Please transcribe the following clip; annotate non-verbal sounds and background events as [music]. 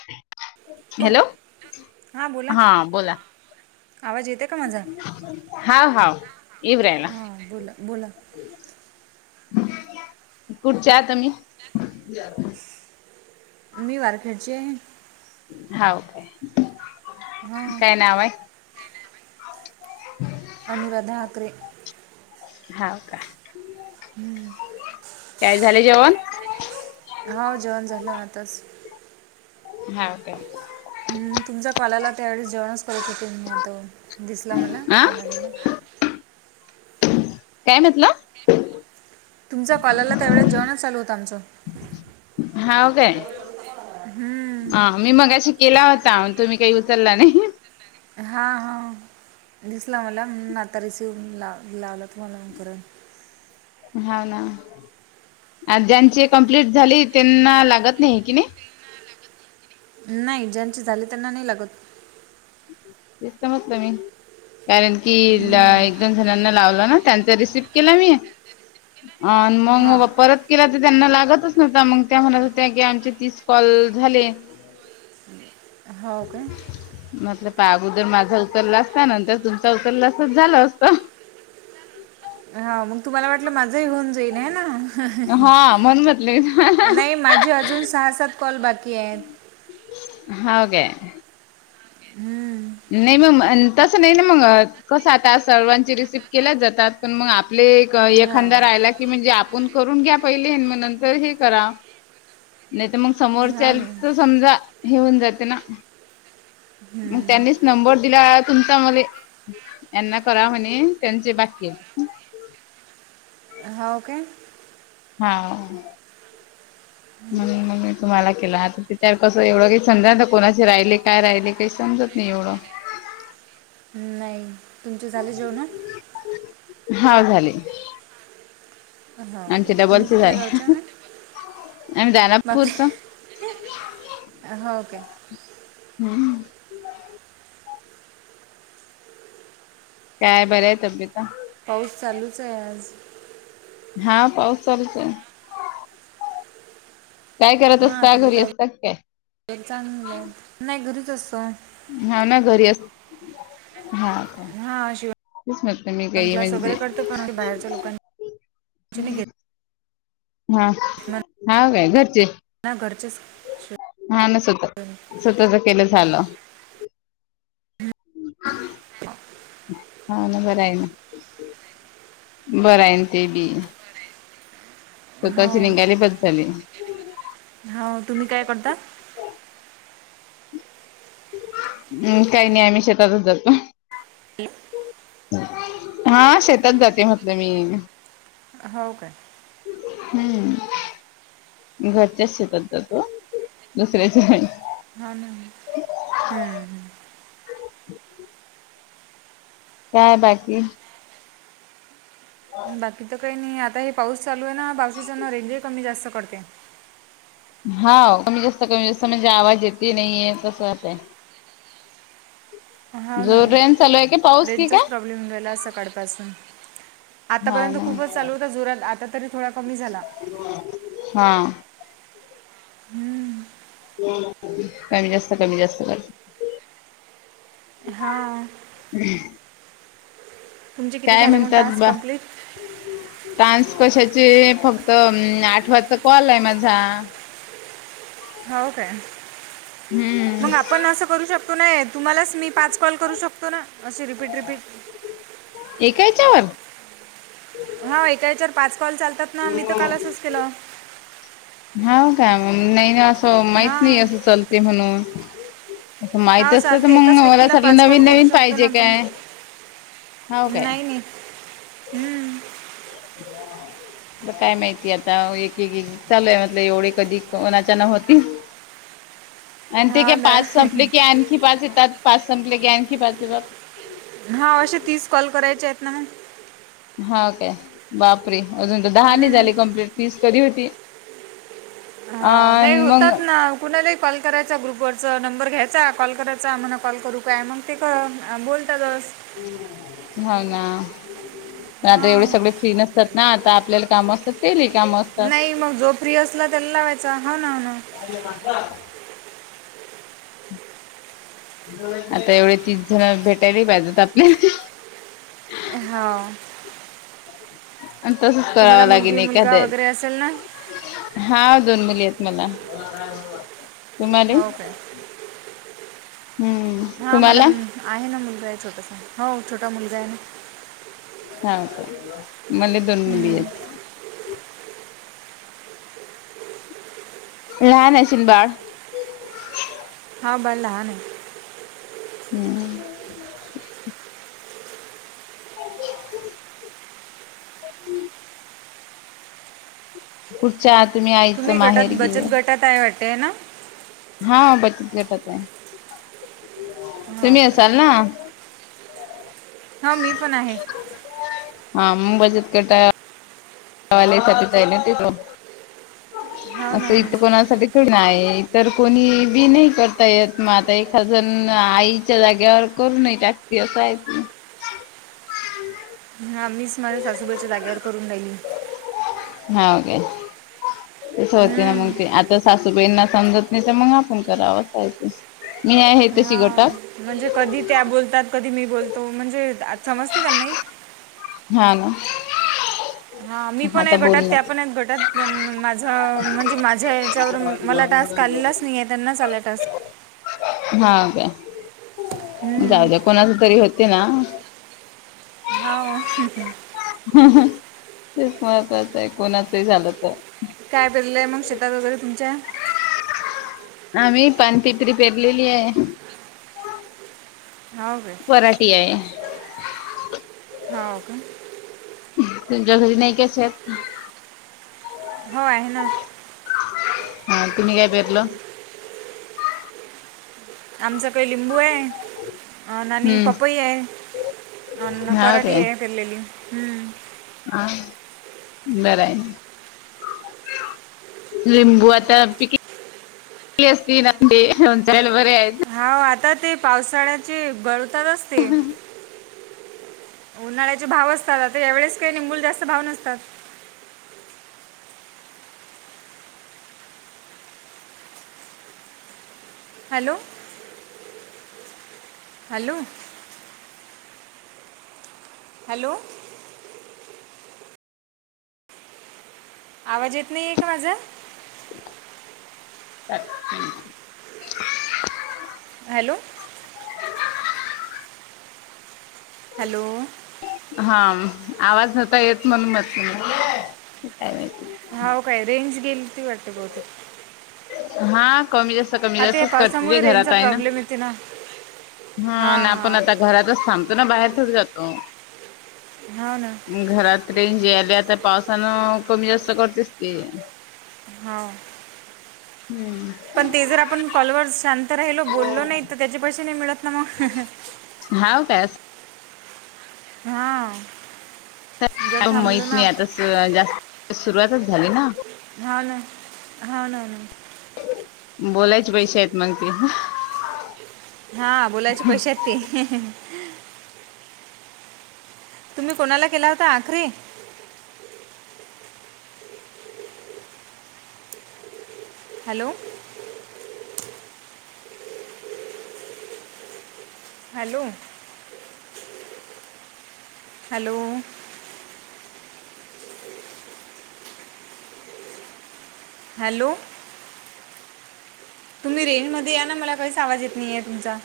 [inaudible] Hello, हा बोला. बोला आवाज येतंय? हा हाव ईवू राहीला. हां बोला बोला कुठच्या हाय तुम्ही? मी वारखेडची आहे. हाव काय, हां काय नाव आहे? अनुराधा अकरे. हाव का? हम्म. काय झालं जेवण? हाव जेवण झालं आताच. हाव काय? हम्म तुमच्या कॉल आला त्यावेळेस जेवणच करत होते मी‌. आता दिसला मला आ कॉल आलेला. काय म्हटलं? तुमचा कॉल आलेला त्यावेळेस जेवणच चालू होतं आमचं. हाव काय? हम्म, हा मी मगाशी केला होता तुम्ही काही उचलला नाही. हा, हा. दिसला मला आता रिसिव लाव लावला तुम्हाला परत. हा ना ज्यांचे कंप्लीट झाली त्यांना लागत नाही कि नाही. नाही ज्यांची झाली त्यांना नाही लागत. तेच तर म्हटलं मी. कारण की हम्म, एक दोन जणांना लावलं ना त्यांचा रिसिव केला मी. अन् मग हां परत केला तर त्यांना लागतच नव्हता, मग त्या म्हणत होत्या की आमचे तीस कॉल झाले. हो काय मतलब पहा अगोदर माझा उचलला असता नंतर तुमचा उचलला असता झालं असतं. हा मग तुम्हाला वाटलं माझंही होऊन जाईन आहे ना. हा [unintelligible] नाही माझे अजून सहा सात कॉल बाकी आहेत. हाव काय? हम्म. नाही म म तसं नाही ना मगं कसं आता सर्वांची रिसिप केल्याच जातात पण मग आपले एख हो एखांदा राहिला की म्हणजे आपण करून घ्या पहिले मग नंतर हे करा. नाही तर मग हो समोरच्याल ना तर समजा हेऊन जाते ना मग हम्म. त्यांनीच नंबर दिला तुमचा मले. यांना करा म्हणे त्यांचे बाकी आहे. हाव काय? हा. म मग मी तुम्हाला केला आता त्या कसं एवढं काही समजा ना कोणाशी राहिले काय राहिले काही समजत नी एवढं. नाही तुमच्या झाले जेवणं? हा झाले. हाव काय आमचे तुम्ही डबलचे कुठल्या झाले गावच्या हा आम्ही बाप दानापूरच रे! हाव काय? हम्म. काय बरी आहे तब्येत ना? पाऊस चालूच आहे आज. हा पाऊस चालूच आहे. काय करत असता घरी असतात काय? तरी चांगलंय नाही घरीच असतो. हाव ना घरी अस हाव काय? हा शिवण तेच मिळते मी काही हे क्लास वगैरे म्हणजे करतो पण ते बाहेरच्या लोकांचे नाही घेत हा हा काय घरचे? हा घरचेच शिव- हा ना स्वतः स्वतःच केलं झालं. [inaudible] हा ना बरं आहे ना बरं आहे ना ते बी. हो स्वतःची लिंगाली बस झाली. हाव तुम्ही काय कडता? हम्म काही नाही आम्ही शेतातच जातो. हा शेतात जाते म्हटलं मी. हाव काय. हम्म घरच्याच शेतचा जातो दुसऱ्याच्या नाय. हा ना. हम्म हम्म. काय बाकी? बाकी तर काही नाही आता हे पाऊस चालू आहे ना पावशीचाना रेंजही कमी जास्त कडते. हाव कमी जास्त कमी जास्त म्हणजे आवाज येते नाहीे तसं होतेय. हाव ना जोर रेन चालू आहे की पाऊस की रेंजचाच काय प्रॉब्लेम गेला सकाळपासून. हा आतापर्यंत ना खूपच चालू होता जोरात आता तरी थोडा कमी झाला. हा. कमी जास्त, कमी जास्त करत. हा. हम्म. तुमचे किती झाले मग टास्क कंप्लीट? टान्स कशाचे फक्त न आठ वाजता कॉल आहे माझा. हाव काय हम्म मंग आपण असं करू शक तो नाही आहे तुम्हालाच मी पाच कॉल करू शकतो ना अशी रिपीट-रिपीट. एका याच्यावर हा एका याच्यावर पाच कॉल चालतात ना मी तर काल असच केलं. हाव काय म नाही ना असं माहीत नाही हां असं चालते म्हणून. माहिती हा असतं तर चालते मंग एकाच मला व्यक्तीला सगळं पाच कॉल नवीन करू नवीन शकतो ना पाहिजे आपण काय. हाव काय नाही नाही हम्म. ह. द काय माहितीय आता एक एक एक चालूय म्हटलं एवढे कधी कोणाच्यान होतील. आणि ते काय हा ना पाच संपले की आणखी पाच येतात पाच संपले की आणखी पाच येतात. हा अशे तीच कॉल करायचे आहेत ना म. हाव काय बाप रे अजून तर दहानी हम्म. झाली कंप्लीट तीस कधी होती. हाव नाही अन मग होतात ना. कुणालाही कॉल करायचा ग्रुपवरचं नंबर घ्यायचा कॉल करायचा म्हण कॉल करू काय मंग ते क अ बोलतातस. हो ना. मग आता एवढे हां सगळे फ्री नसतात ना आता आपल्याला काम असत. केले कामं नाही मग जो फ्री असला त्याला लावायचा हो ना हो ना. [inaudible] आता एवढे तीस जण भेटाय वी पाहिजेत आपले. हाव. आण तसच तुम्हाला करावं लागेल मुलगी मुलगा वगैरे असेल ना एखाद्या हा दोन मुली आहेत मला तुम्हाले? [inaudible] हो काय हम्म हा मला तुम्हाला म हा आहे ना मुलगा आहे छोटासा हो छोटा मुलगा आहे ना. हा का माले दोन मुली आहे. लहान अशीन बाळ? हा बाळ लहान आहे. हम्म. [unintelligible] हम्म. कुठच्या तुम्ही आईचं माहेर गे? त्यात आहे वाटते ना. हा बचत गटात आहे हो तुम्ही काय असाल ना. हा मी पण आहे. [unintelligible] वाले [unintelligible] आहे ना तिकडं हो असं ना हो इथं ना कोणासाठी नाहीय तर कोणी बी नाही करता येत मग आता एखाजण आईच्या जाग्यावर करू नाहीय त्यक्त असं आहेत. हा मीच माझ्या सासूबाईच्या जाग्यावर करून राह्यली. हा ओके. तसं होते ना मग हम्म. ते. आता सासूबाईंना समजत नाही, त्यामुळे आपण करावंच पाहिजे. मी आहे तशी हां गटात. म्हणजे कधी त्या बोलतात, कधी मी बोलतो. म्हणजे आज समजतंय त्यांनाही. हा मग? हा मी पण आहे गटात त्या पण आहेत गटात पन माझ म्हणजे माझ्या याच्यावरून मला टास्क काल्लाचं नाही आहे त्यांचं आला आहे टास्क. हा का हम्म, जाऊ दे कोणाचा तरी होते ना हाव तेच महत्वाचं आहे कोणाचही झालं तर काय बरलय मग शेतात वगैरे तुमच्या आम्ही पानपत्री पेरलेली आहे. हा. पराठी हाय. हा हो का. तुमच्या घरी नाही का शेत? हो आहे ना. हा, तुम्ही काय पेरलं? आमचं काही लिंबू आहे आन आणि हम्म पपई हाय, आन हा पराठी काय हाय पेरलेली. हम्म. हा, बर हाय. लिंबू आता पिकी ली असतील ना, ते लोणच्याला बरे हायत. हो आता ते पावसाळ्याचे [unintelligible] असते. उन्हाळ्याचे भाव असतात, आता यावेळेच काही लिंबूला जास्त भाव नसतात. हॅलो. हॅलो. हॅलो. आवाज येत नाहीये का माझा? [unintelligible] हॅलो. हॅलो. हा आवाज नव्हता येत म्हणून म्हटलं मग. [inaudible] हो काय रेंज गेली ती वाटतं बहुतेक. हा कमी जास्त कमी आता या जास्त पावसामुळे [unintelligible] घरात रेंजचा आहे ना. प्रॉब्लेम येते हा ना आपण हां आता घरातच थांबतो ना, बाहेर थोडीही जातो. हा ना. घरात रेंज यायल्या आता पावसानं कमी जास्त करतेच की. हा. हम्म. पण ते जर आपण कॉलवर शांत राहिलो, बोललो नाही तर त्याचे पैसे नाही मिळत ना मग? हाव काय असं हा. [unintelligible] माहित नाही, आता जास्त सुरुवातच झाली ना. हा ना, हा ना ना. बोलायचे पैशे आहेत मग ते. हा, बोलायच पैशे आहेत ते. तुम्ही कुणाला केला होता आखरी? हॅलो. हॅलो. हॅलो हॅलो तुम्ही रेंज मध्ये या ना मला काहीच आवाज येत नाहीे तुमचा.